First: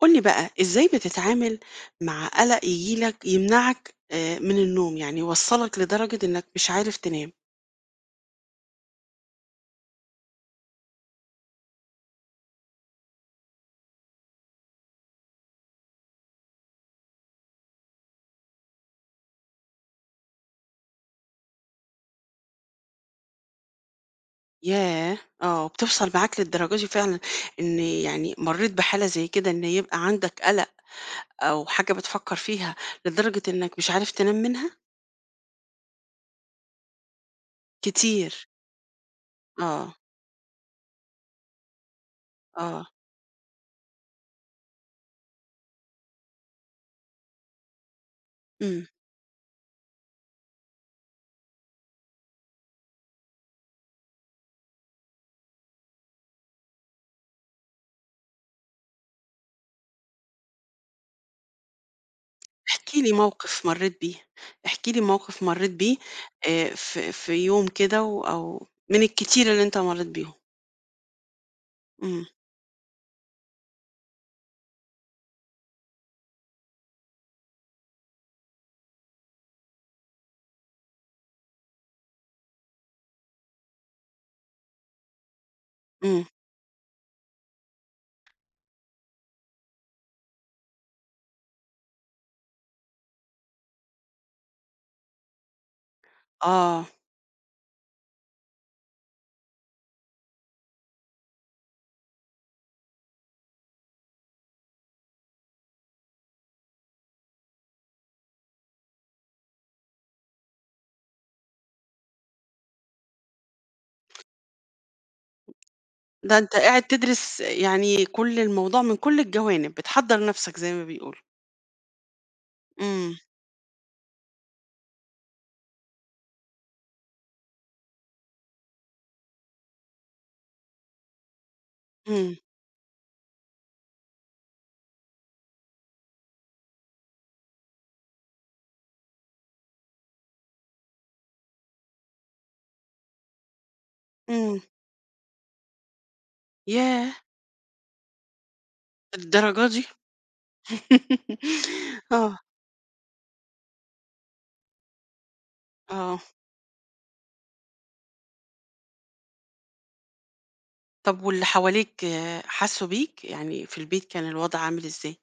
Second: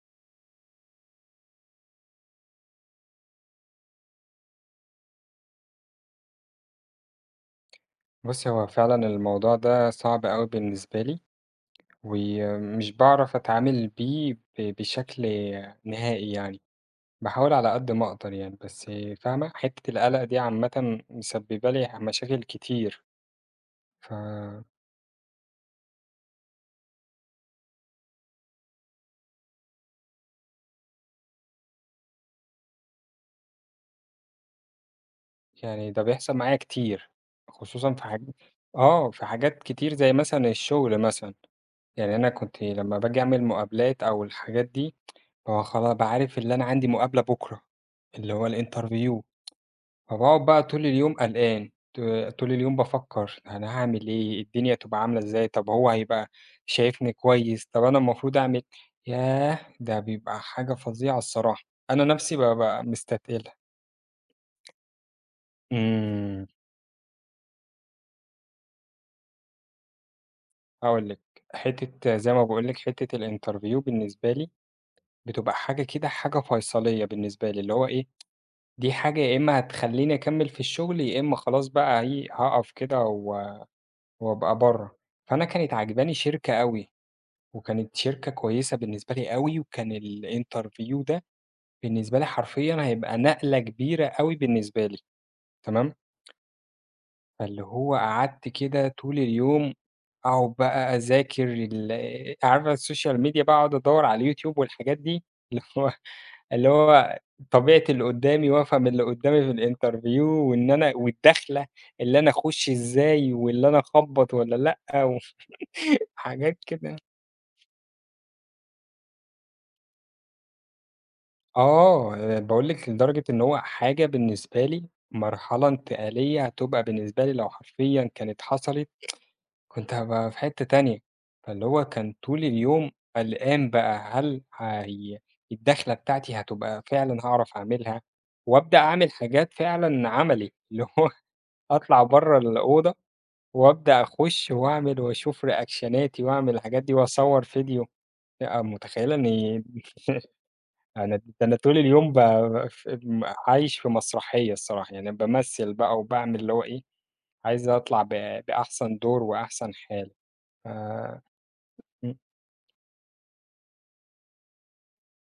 قُل لي بقى إزاي بتتعامل مع قلق ييجي لك يمنعك، آآ، من النوم، يعني يوصّلك لدرجة إنك مش عارف تنام؟ بُصّي هو فعلًا الموضوع ده صعب أوي بالنسبة لي، وي مش باعرف أتعامل بيه ب بشكل نهائي يعني، باحاول على قد ما أقدر يعني بس، فاهمة؟ حتّة القلق دي عامةً مسببة لي مشاكل كتير. ف ياه! آه، بتوصل معاك للدرجة دي فعلًا إن يعني مرّيت بحالة زي كده إن يبقى عندك قلق أو حاجة بتفكّر فيها لدرجة إنك مش عارف تنام منها؟ يعني ده بيحصل معايا كتير، خصوصًا في حاج كتير. آه، في حاجات كتير آه. زي مثلًا الشغل مثلًا، يعني أنا كنت آه. لمّا بآجي أعمل مقابلات أو الحاجات دي بابقى خلا ب عارف إن أنا عندي مقابلة بُكرة، اللي هو إمم. الinterview، فباقعد بقى طول اليوم قلقان، ط طول اليوم بافكّر، أنا هاعمِل إيه؟ الدنيا هتبقى عاملة إزاي؟ طَب هو هيبقى شايفني كويس؟ طَب أنا المفروض أعمل ياه ده بيبقى حاجة فظيعة الصراحة، أنا نَفْسي ب ب احكِ لي مستتقلها. موقِف مرّيت بيه، احكِ لي موقِف مرّيت بيه، إمم. آآ، ف في يوم كده و أو من الكتير اللي أنت مرّيت بيهم. هاقول لِك، حتة امم. زي ما باقول لِك حتة الinterview بالنسبة لي، بتبقى حاجة كده حاجة فيصلية بالنسبة لي، اللي هو إيه؟ دي حاجة يا إما هتخلّيني أكمل في الشغل، يا إما خلاص بقى هي هاقف كده و وأبقى برّة. فأنا كانت عاجباني امم. شركة أوي، وكانت شركة كويسة بالنسبة لي أوي، وكان الinterview ده بالنسبة لي حرفيًا هيبقى نقلة كبيرة أوي بالنسبة لي. تمام؟ آه. فاللي هو قعدت كده طول اليوم أقعد بقى أذاكر ال آآ عارفة الSocial Media بقى أقعد أدور على الYouTube والحاجات دي، اللي هو اللي هو طبيعة اللي قدامي وافهم اللي قدامي في الinterview وإن أنا والدخلة، اللي أنا أخش إزاي، واللي أنا أخبّط والّا لأ، و ده أنت حاجات قاعد كده تدرس، آآ يعني كل الموضوع من كل الجوانب، بتحضر نفسك زي ما بيقولوا. آه، آآ باقول لِك امم. لدرجة إن هو حاجة بالنسبة لي مرحلة انتقالية هتبقى بالنسبة لي لو حرفيًا كانت حصلت، كنت هابقى في حتة تانية. فاللي هو كان امم. طول اليوم قلقان بقى، هل هي الدخلة بتاعتي هتبقى فعلًا هاعرف أعملها؟ وأبدأ أعمل حاجات فعلًا عملي، اللي هو أطلع برّة الأوضة، وأبدأ أخش امم. وأعمل وأشوف reactionاتي وأعمل الحاجات دي ياه! وأصور فيديو. آآ، متخيلة إن للدرجة دي؟ أنا، ده أنا طول اليوم آه. بب عايش في مسرحية الصراحة، يعني بامثل بقى آه. وباعمل اللي هو إيه؟ عايز أطلع ب بأحسن دور وأحسن حال. آآ، طب واللي حواليك، امم. آآ حسوا بيك؟ يعني في البيت كان الوضع عامل إزاي؟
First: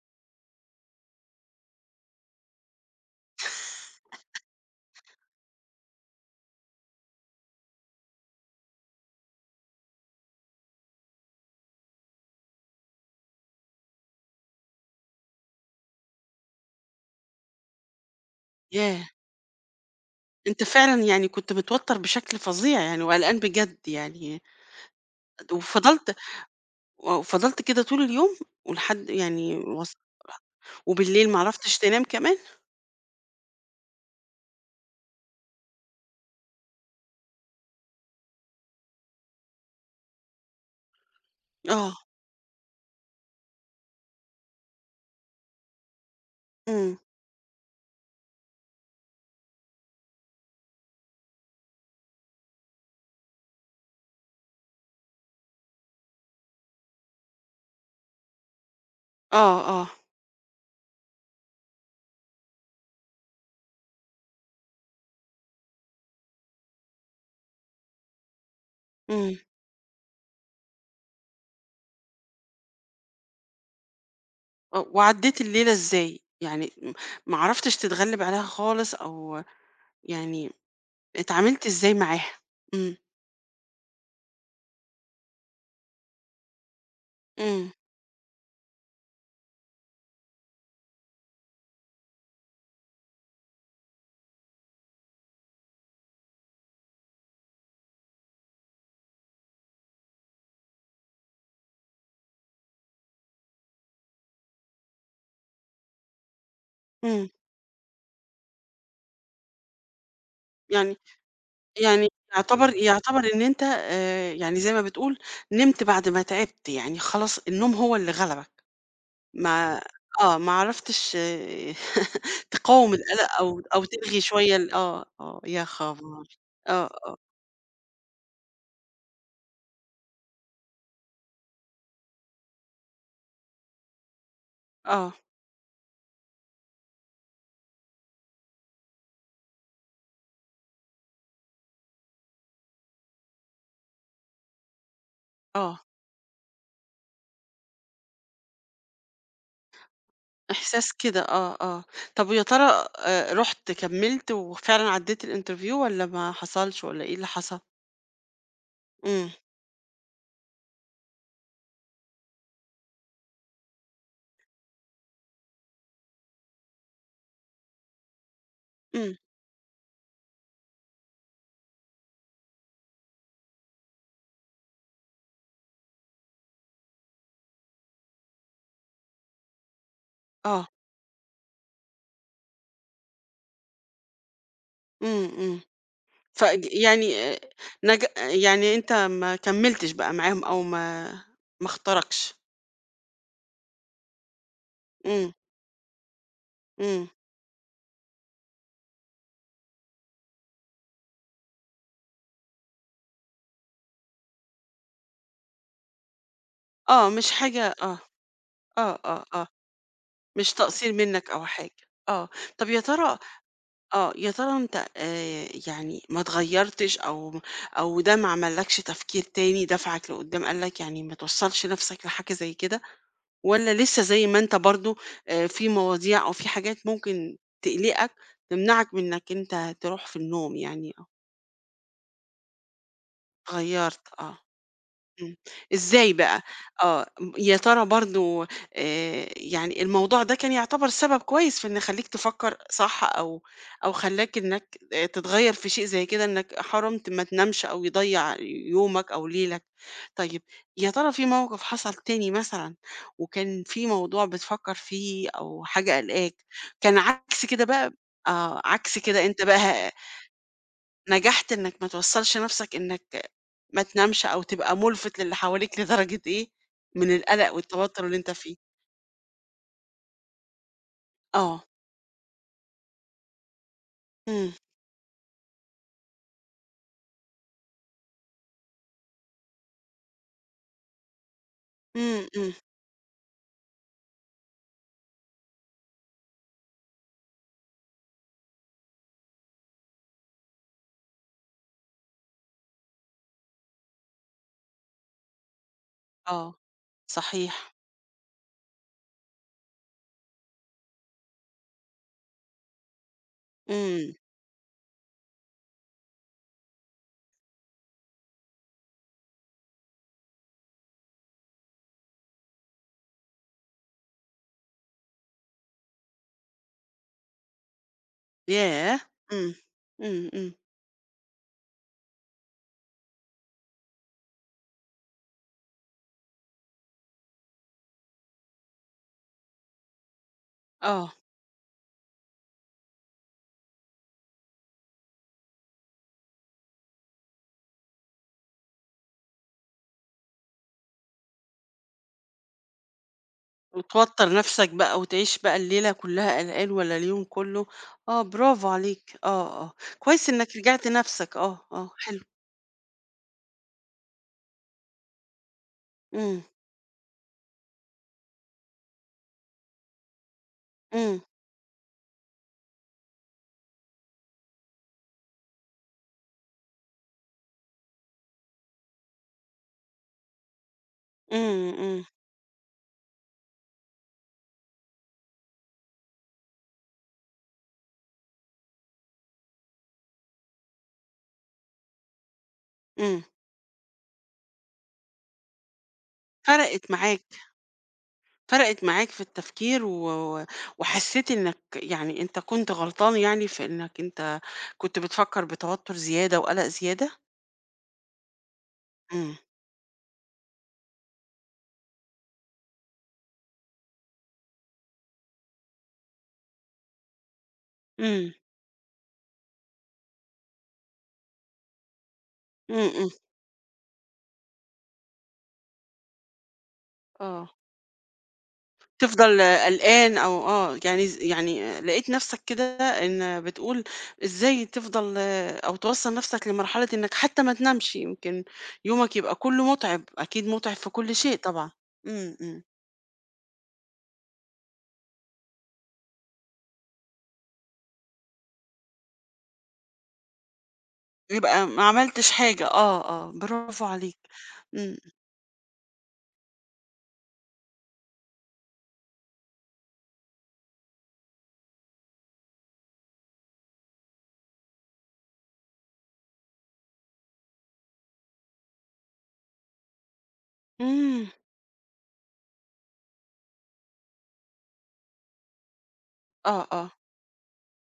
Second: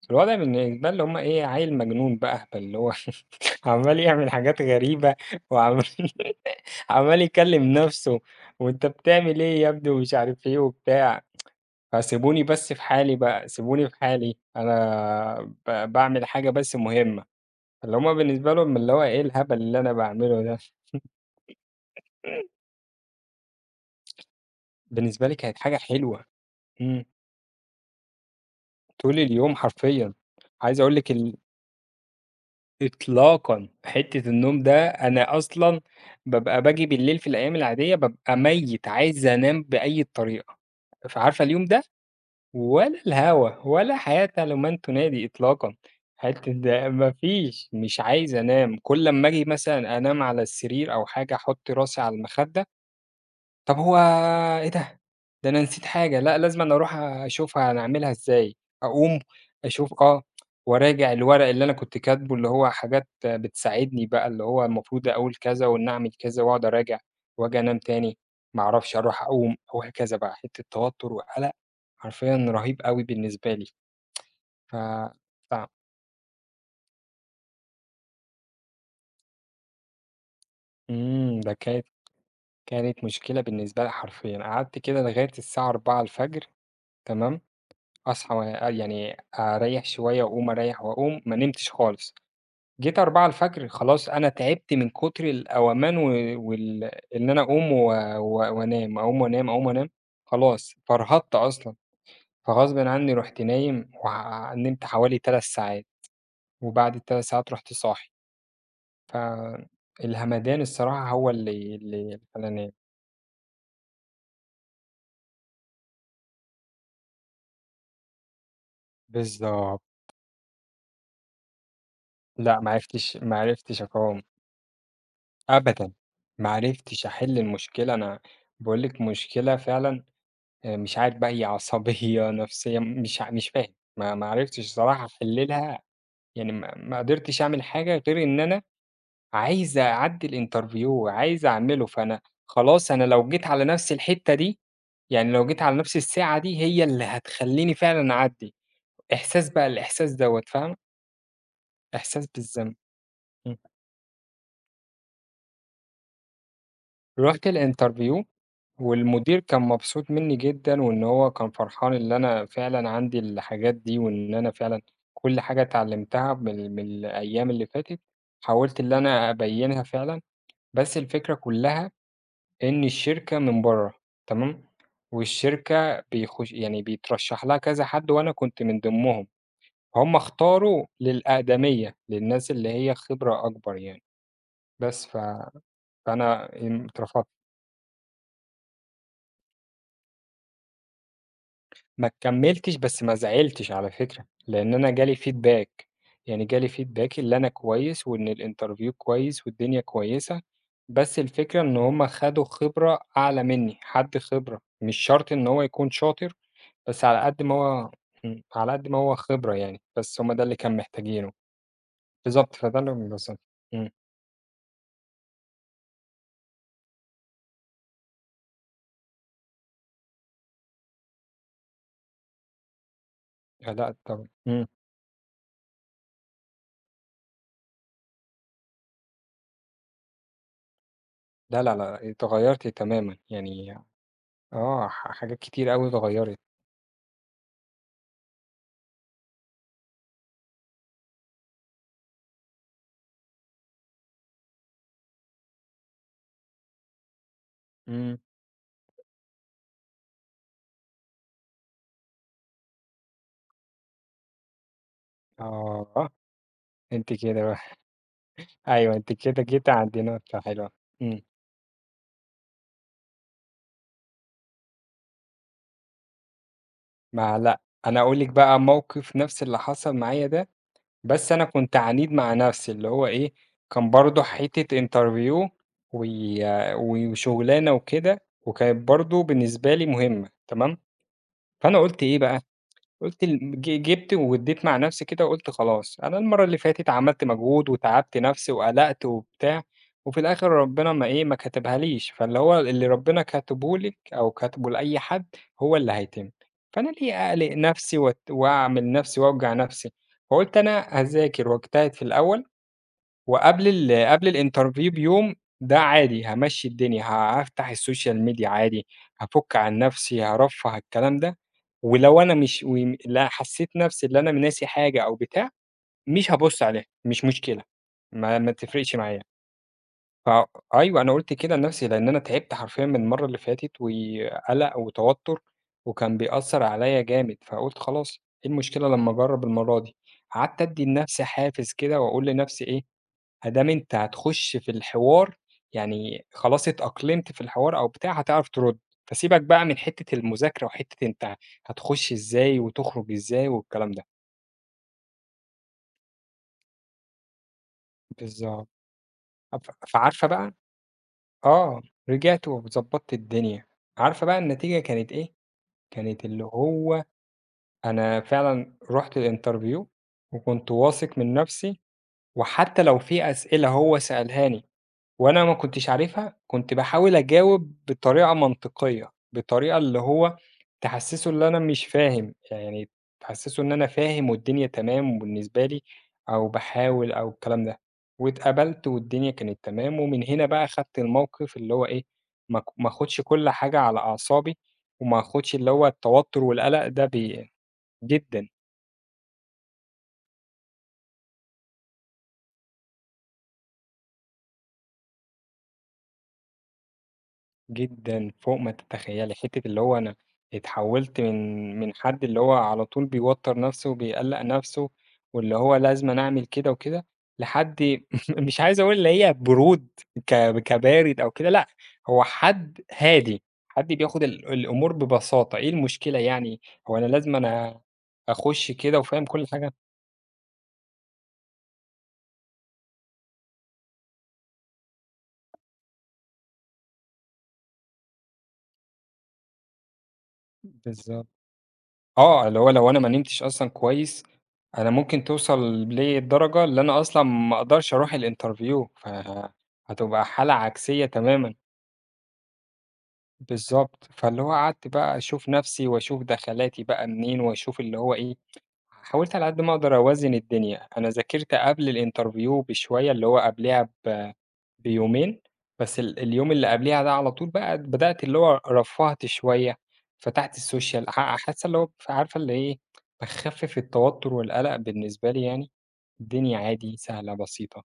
بس الوضع [unintelligible] اللي هُم إيه؟ عيّل مجنون بقى، اللي هو عمّال يعمل حاجات غريبة وعم عمّال يكلّم نفْسه، وأنت بتعمل إيه يا ابني ومش عارف إيه وبتاع، فسيبوني بس في حالي بقى، سيبوني في حالي، أنا ب باعمل حاجة بس مُهمة فاللي همُ بالنسبة لهم إن اللي هو ياه! إيه الهبل اللي أنا باعمله ده؟ أنت فعلًا يعني كنت متوتر بشكل فظيع يعني وقلقان بجد يعني بالنسبة لي كانت حاجة وفضلت حلوة إمم. وفضلت كده طول اليوم؟ ولحد، طول يعني، اليوم وص حرفيًا عايز أقول لِك وبالليل ال ما عرفتش تنام كمان؟ إطلاقًا، حتة النوم ده أنا أصلًا بابقى باجي بالليل في الأيام العادية بابقى ميّت، عايز أنام بأي طريقة فعارفة اليوم ده؟ آه. ولا الهوا، ولا حياة لمن تنادي إطلاقًا. حتة ده إمم. مفيش، مش عايز أنام كُل أمّا آجي مثلًا أنام على السرير أو حاجة أحط راسي على المخدة طَب هو إيه ده؟ ده أنا نسيت حاجة، لأ، لازمًا أروح أشوفها أعملها إزاي أقوم، آه آه. أشوف آه وأراجع الورق اللي أنا كنت كاتبه، اللي هو حاجات بتساعدني بقى اللي هو المفروض أقول كذا وإن أعمل كذا وأقعد أراجع، وآجي أنام تاني، ما أعرفش، أروح إمم. أقوم، وهكذا بقى، حتة توتر وقلق، حرفيًا رهيب أوي بالنسبة لي آه، وعدّيت فتع الليلة إزاي؟ يعني م ما عرفتش تتغلّب عليها خالص أو يعني إمم، ده اتعاملت كانت إزاي معاها؟ إمم. كانت مشكلة بالنسبة لي حرفيًا قعدت كده لغاية الساعة 04:00 تمام؟ إمم. أصحى وأ يعني أريّح شوية وأقوم، أريّح وأقوم، ما نمتش خالص جيت 04:00 خلاص أنا تعبت من كتر القومان و وال إن أنا أقوم و وأنام، أقوم وأنام، أقوم وأنام خلاص، فرهدت أصلًا، فغصبٍ عنّي رُحت نايم وع نمت حوالي 3 ساعات، وبعد ال3 إمم. ساعات رُحت صاحي. فالهمدان يعني الصراحة هو اللي يعني اللي خلّاني يُعتبر يُعتبر إن أنت، آآ، يعني زي ما بتقول نمت بعد ما تعبت، يعني خلاص النوم هو اللي غلبك ما بالضبط. آه، ما عرفتش لأ، ما تقاوم عرفتش القلق ما أو عرفتش أو تلّغي أقاوم. شوية ال آه آه يا أبدًا، خبر! ما آه عرفتش آه. أحل المشكلة، أنا باقول لِك مشكلة فعلًا، آآ، مش عارف بقى هي عصبية نفْسية، مش ع مش فاهم ما عرفتش الصراحة آه. أحلّلها، يعني ما ما قدرتش أعمل حاجة غير إن أنا عايز أعدّي الinterview وعايز أعمله، فأنا خلاص أنا لو جيت على نفْس الحتة دي، يعني لو جيت على آه. نفْس الساعة دي، هي اللي هتخلّيني فعلًا أعدّي إحساس بقى الإحساس دوّة، فاهمة؟ إحساس كده آه آه إحساس طَب ويا بالذنب ترى، آآ، إمم. رُحت كمّلت وفعلًا عدّيت الinterview والّا ما حصلش والّا إيه اللي رُحت حصل؟ الinterview، إمم. والمدير كان مبسوط مني جدًا، وإن هو كان فرحان إن أنا فعلًا عندي الحاجات دي، وإن أنا فعلًا كل حاجة اتعلُمتها من من الأيام اللي فاتت، حاولت إن إمم. أنا أبيّنها فعلًا، بس الفكرة كُلّها إن الشركة من برّا، تمام؟ والشركة بيخش يعني بيترشّح لها كذا حد وأنا كنت من ضمنهم همُ آه. اختاروا للأقدمية، للناس اللي هي خِبرة أكبر يعني بس ف إمم، امم. فأنا إمم، فيعني، اترفضت. آآ، نج يعني أنت ما كمّلتش بقى معاهم أو ما ما ما اختركش. كمّلتش بس ما زعلتش على فكرة لإن أنا جالي إمم. feedback، يعني جالي feedback إمم. اللي أنا كويس، وإن الinterview كويس، والدنيا كويسة، بس الفكرة إن هُم خدوا خِبرة أعلى مني، حد خِبرة مش شرط إن هو يكون شاطر، بس آه، على مش قد ما حاجة هو آه إمم، على قد ما آه هو آه، آه خِبرة يعني بس هُم ده مش اللي كان تقصير منك محتاجينه أو حاجة آه بالضبط، طَب فده يا اللي هُم ترى بالضبط إمم. آه يا ترى أنت، آآ، يعني ما اتغيّرتش أو أو ده ما عملّكش تفكير تاني دفعك لقدام، قال لك يعني ما توصلش نفْسك لحاجة زي كده؟ والّا أدائك لسه زي طبعًا ما أنت إمم. برضو، آآ، في مواضيع أو في حاجات ممكن تقلقك، تمنعك من إنك أنت تروح في النوم؟ يعني آه. لا، لا، لأ، اتغيّرت تمامًا. يعني اتغيّرت آه. آه، ح إمم. حاجات كتيرة أوي إزاي اتغيّرت. بقى؟ آه. م يا ترى برضه آآ يعني الموضوع ده كان يعتبر سبب كويس في إن يخلّيك تفكّر صح أو أو خلّاك إنّك آآ تتغيّر في شيء زي كده إنّك حرمت ما تنامش أو إمم. يضّيع ي يومك أو ليلك. طيب يا ترى فيه موقف حصل تاني مثلًا وكان في موضوع بتفكّر فيه أو حاجة آه، قلقاك، كان أنتِ كده عكس بقى كده بقى؟ آه، أيوه، عكس أنتِ كده، أنت كده بقى جيتِ ه عند نقطة حلوة. إمم. نجحت إنّك ما توصّلش نَفسك إنّك ما تنامش أو تبقى مُلفِت للي حواليك لدرجة إيه من ما القلق لأ، أنا والتوتُّر اللي هاقول لِك أنت فيه؟ بقى موقف نَفس اللي حصل معايا ده، بس أنا آه. كنت عنيد مع نَفسي، اللي هو إيه، كان برضه إمم. حتّة interview وي و وشغلانة وكده، وكانت برضه بالنسبة لي مهمة، تمام، فأنا قُلت إيه إمم، بقى، إمم. قُلت ال ج جِبت وادّيت مع نَفسي كده، وقُلت خلاص، أنا المرّة اللي فاتت عملت مجهود وتعبت نَفسي وقلقت وبتاع، وفي الآخر ربنا ما إيه، ما كتبهاليش. فاللي هو اللي ربنا كاتبه لِك أو كاتبه لأي حد هو اللي هيتم. آه، فأنا ليه أقلق صحيح. نَفسي وات وأعمل نَفسي وأوجع نفسي؟ فقُلت أنا أذاكر واجتهد في الأول، وقبل ال إمم. قبل الinterview بيوم، ده عادي هامشّي الدنيا، ه هافتح الsocial media عادي، هافُك عن نَفسي، هارفّه الكلام ده، ولو أنا مش وم لأ، حسيّت نَفسي اللي أنا ناسي حاجة أو بتاع، مش هابُصّ عليها، مش مشكلة، ما ما تفرقش ياه! معايا. إمم. ف إمم، إمم. أيوه، أنا قُلت كده لنَفسي، لأن أنا تعبت حرفيًا من المرّة اللي فاتت وي قلق وتوتُّر، وكان بيأثّر عليّا جامد، فقُلت خلاص، إيه المشكلة لمّا أجرّب المرّة دي؟ قعدت أدّي آه. لنَفسي حافز كده، وأقول لنَفسي إيه، ما دام أنت هتخُش في الحوار، يعني خلاص اتأقلمت في الحوار أو بتاع هتعرف ترُد، فسيبك بقى من حتّة المذاكرة وحتّة أنت هتخُش إزاي وتخرج إزاي والكلام ده. وتوتّر نَفسك بقى وتعيش بقى الليلة كلّها قلقان والّا اليوم كلّه. آه، برافو بالضبط. عليك. أف آه، آه. فعارفة كويس بقى إنّك رجعت نَفسك. آه، آه، آه، حلو. رجعت وضبّطت الدنيا. عارفة بقى النتيجة كانت إيه؟ كانت إمم. اللي هو أنا فعلًا رُحت الinterview وكنت واثق إمم. من نَفسي، وحتى لو في أسئلة هو سألهاني وأنا ما كنتش عارفها، كنت باحاول أجاوب بطريقة منطقية، بطريقة اللي هو تحسّسه اللي أنا إمم، مش إمم. فاهم، يعني تحسّسه إن أنا فاهم والدنيا تمام وبالنسبة لي، أو باحاول أو الكلام ده. واتقبلت والدنيا كانت تمام ومن هنا بقى خدت الموقف اللي هو إيه، ما ك ما آخُدش إمم. كل حاجة على أعصابي، وما آخُدش اللي هو التوتُّر والقلق فرقت ده معاك. بي جدًا. فرقت معاك في التفكير و وحسّيت إنّك يعني أنت كنت غلطان يعني في إنّك أنت كنت بتفكّر بتوتّر زيادة وقلق زيادة؟ جدًا، فوق ما تتخيّلي. إمم. حتّة اللي هو أنا اتحوّلت من من حد اللي هو على طول بيوتّر نَفسه وبيقلّق نَفسه، واللي هو لازمًا أعمل كده وكده، لحد إمم. مش عايز أقول اللي هي برود ك كبارد أو كده، لأ، هو إمم، حد إمم. هادي، حد بياخد ال الأمور ببساطة، إيه المشكلة يعني؟ هو أنا لازمًا آه. أنا آخُش كده وفاهم تفضل كل حاجة؟ قلقان أو آه، يعني ز يعني آآ لقيت نَفسك كده إن بتقول إزاي تفضل أو توصّل نَفسك لمرحلة إنّك حتى ما تنامش، يمكن يومك يبقى كلّه مُتعِب، أكيد مُتعِب في كل بالضبط. شيء طبعًا. إمم، آه، اللي إمم. هو لو أنا ما نمتش أصلًا كويس، أنا ممكن توصل لي الدرجة اللي أنا أصلًا ما أقدرش أروح الinterview، فهتبقى حالة عكسية تمامًا. يبقى ما عملتش حاجة، آه، آه، برافو بالضبط. عليك. فاللي هو إمم، قعدت إمم. بقى أشوف نَفسي وأشوف دخلاتي بقى منين، وأشوف اللي هو إيه، حاولت على قد ما أقدر أوازن الدنيا. أنا ذاكرت قبل الinterview بشوية، اللي هو قبليها ب بيومين، بس ال اليوم اللي قبليها ده على طول بقى بدأت اللي هو رفّهت شوية، فتحت الsocial. إمم. أح حاسة اللي هو فعارفة اللي إيه، باخفّف التوتُّر والقلق بالنسبة لي يعني، الدنيا آه، آه. عادي، سهلة، بسيطة.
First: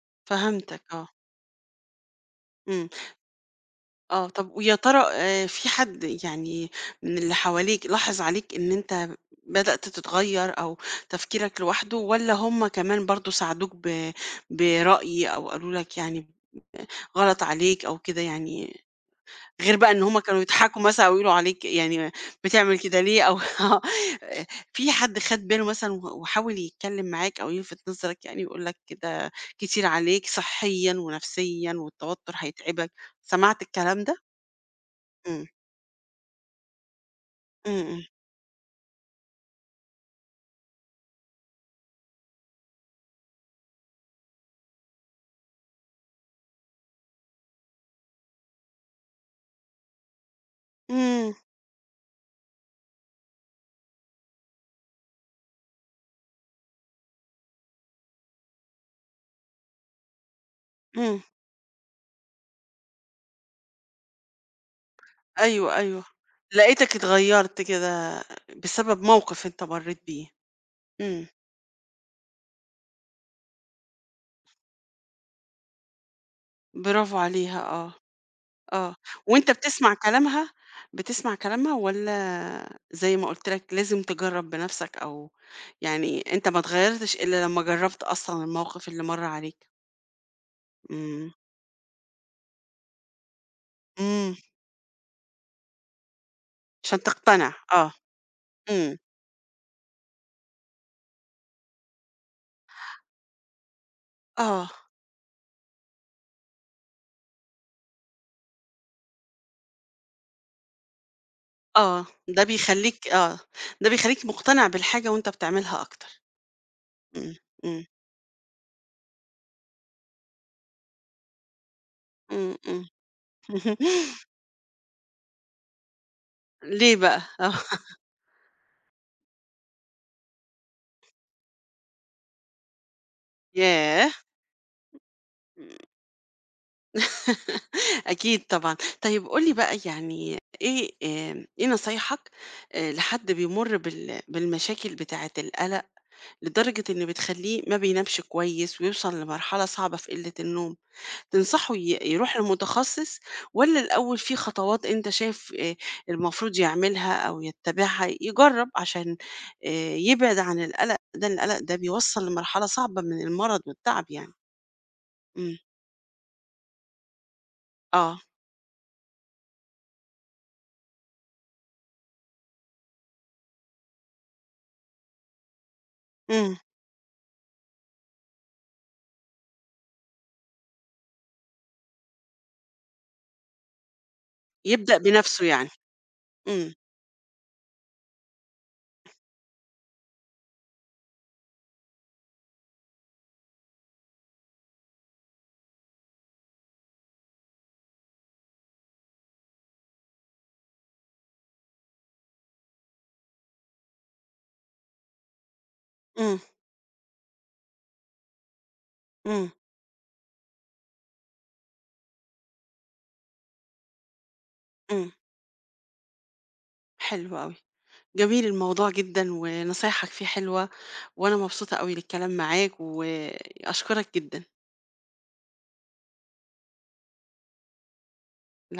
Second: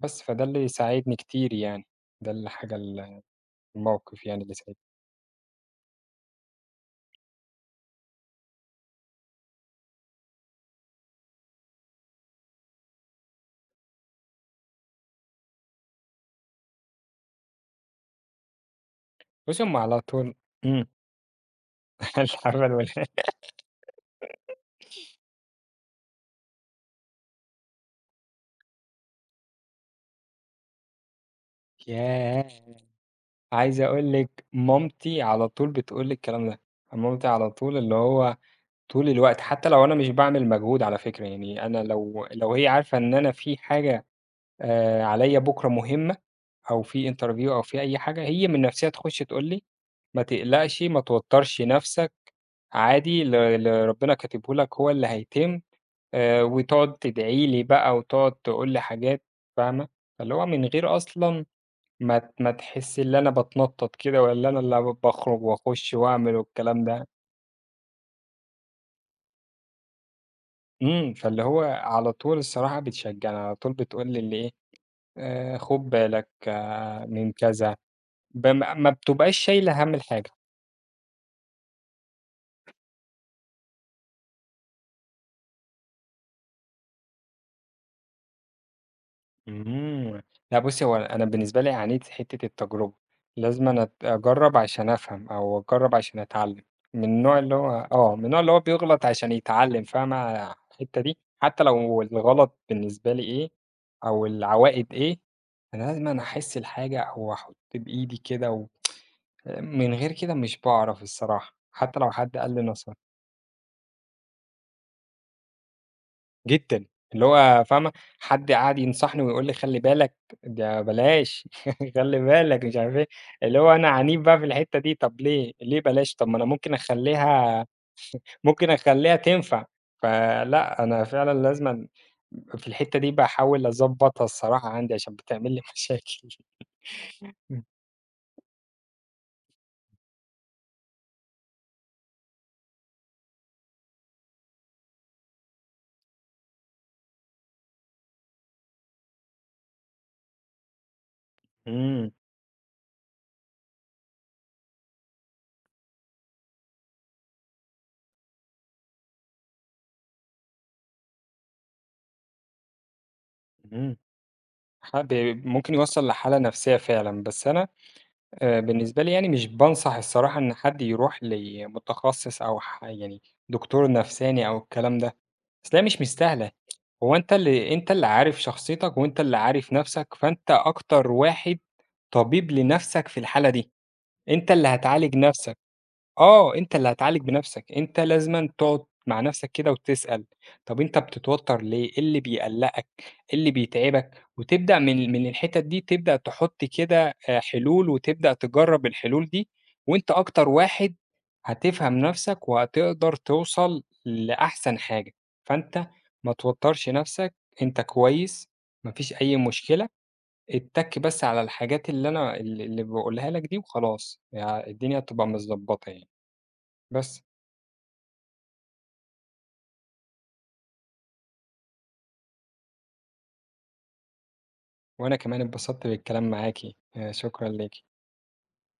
بس، فده اللي فهمتك، آه. ساعدني كتير يعني، ده الحاجة إمم. ال الموقف آه، يعني طَب اللي ويا ساعدني. ترى آآ فيه حد يعني من اللي حواليك لاحظ عليك إن أنت بدأت تتغيّر أو تفكيرك لواحده والّا هم كمان برضه ساعدوك ب برأي أو قالوا لك، يعني آآ غلط عليك أو كده، يعني بُصّي، غير هم بقى على إن هم طول كانوا بيضحكوا إمم. مثلًا أو يقولوا عليك، يعني م إيه العمل بتعمل و كده ليه؟ أو آه، آآ في حد خَد باله مثلًا و وحاول يتكلّم معاك أو يلفِت نظرك يعني يقول لك ده كتير عليك صحّيًا ونفسيًا والتوتُّر ياه! هيتعبك، سمعت عايز الكلام أقول ده؟ لِك مامتي إمم. على طول بتقول لي الكلام ده. مامتي على إمم، طول اللي إمم. هو طول الوقت، حتى لو أنا مش باعمل مجهود على فكرة، يعني أنا لو لو هي عارفة إن أنا في حاجة آآ عليّا بكرة مهمة، أو في interview أو في أي حاجة، هي من نَفسها تخُش تقول لي: "ما تقلقش، ما إمم. توتّرش نَفسك، عادي، اللي اللي ربنا كاتبه لك هو اللي هيتم." آآ وتقعد تدعي لي بقى، وتقعد تقول لي حاجات، فاهمة، فاللي هو من غير إمم. أصلًا ما ت ما تحس إن أنا بتنطّط كده، والّا إن أنا ال باخرج أيوه، وأخُش أيوه. وأعمل والكلام لقيتك ده. اتغيّرت كده بسبب موقف أنت مرّيت بيه. إمم، إمم. فاللي هو على طول الصراحة بتشجّعني، على طول بتقول لي اللي إيه، "آآ، خُد بالك برافو من، عليها، كذا." آه. بم ما آه. بتبقاش وأنت شايلة بتسمع هَم الحاجة. كلامها؟ بتسمع كلامها والّا زي ما قُلت لك، لازم تجرّب بنَفسك أو يعني أنت ما اتغيّرتش إلّا لمّا جرّبت أصلًا الموقف اللي مَر عليك؟ إمم. لأ بُصّي، هو أنا إمم. بالنسبة لي عانيت في حتّة التجربة لازمًا أنا أت إمم. أجرّب عشان أفهم أو أجرّب عشان أتعلّم. عشان من النوع تقتنع، اللي هو آه. آه، من النوع اللي هو إمم. بيغلط عشان يتعلّم، فاهمة ع الحتّة دي؟ حتى لو الغلط بالنسبة لي إيه أو آه. العواقب إيه، أنا لازمًا أحس الحاجة أو أحُط بإيدي كده و آآ من غير كده مش باعرف الصراحة، حتى آه، لو حد ده قال لي نصح بيخلّيك آه، ده بيخلّيك مُقتنع بالحاجة وأنت بتعملها أكتر. جدًا. اللي إمم، هو إمم. فاهمة، حد قعد ينصحني ويقول لي: "خلّي بالك، ده بلاش، خلّي إمم، بالك"، مش إمم. عارفة إيه. اللي هو أنا عنيد بقى في الحتّة دي. طَب ليه، ليه بلاش؟ طَب ما أنا ممكن ليه بقى؟ آه. أخلّيها ممكن أخلّيها تنفع. فلأ، أنا فعلًا لازمًا في الحتّة دي باحاول ياه! أضبّطها الصراحة عندي عشان بتعمل لي مشاكل. إمم. أكيد طبعًا. طيب قُل لي بقى يعني إيه آآ إيه نصايحك، آآ، لحد بيمُر بال بالمشاكل بتاعة القلق لدرجة إن بتخلّيه ما بينامش كويس ويوصل لمرحلة صعبة في قلِّة النوم؟ تنصحه ي إمم. يروح لمُتخصّص والّا الأول فيه خطوات أنت شايف آآ المفروض يعملها أو يتّابعها، يجرّب عشان آآ يبعد عن القلق ده، القلق ده بيوصل لمرحلة صعبة من المرض إمم. والتعب يعني؟ ح ب إمم. ممكن يوصّل لحالة نفسيّة فعلًا. بس أنا آه. آآ بالنسبة لي يعني مش بانصح الصراحة إن حد يروح لمُتخصّص أو ح يعني دكتور نفساني أو الكلام ده. أصل هي مش مستاهلة، إمم. هو أنت اللي أنت اللي عارف شخصيتك وأنت اللي عارف نَفسك، فأنت أكتر واحد طبيب لنَفسك في الحالة دي، أنت اللي يبدأ هتعالج بنَفسه نَفسك. يعني. آه، إمم. أنت اللي هتعالج بنَفسك، أنت لازمًا تقعد مع نَفسك كده وتسأل، طَب أنت بتتوتّر ليه، إيه اللي بيقلّقك، إيه اللي بيتعبك؟ وتبدأ من من الحتّت دي، تبدأ تحط كده آآ حلول وتبدأ تجرّب الحلول دي وأنت أكتر واحد هتفهم نَفسك وهتقدر توصل لأحسن حاجة. فأنت ما إمم. توتّرش نَفسك، أنت كويس، ما فيش أي إمم. مشكلة. اتّك بس على الحاجات اللي أنا ال اللي باقولها لك دي وخلاص. يعني الدنيا إمم. هتبقى متضبّطة يعني، بس. حلو أوي. جميل الموضوع جدًا ونصايحك فيه حلوة، وأنا مبسوطة أوي للكلام معاك، وأشكرك جدًا. وأنا كمان اتبسطت بالكلام معاكِ، آآ شكرًا ليكِ. [unintelligible]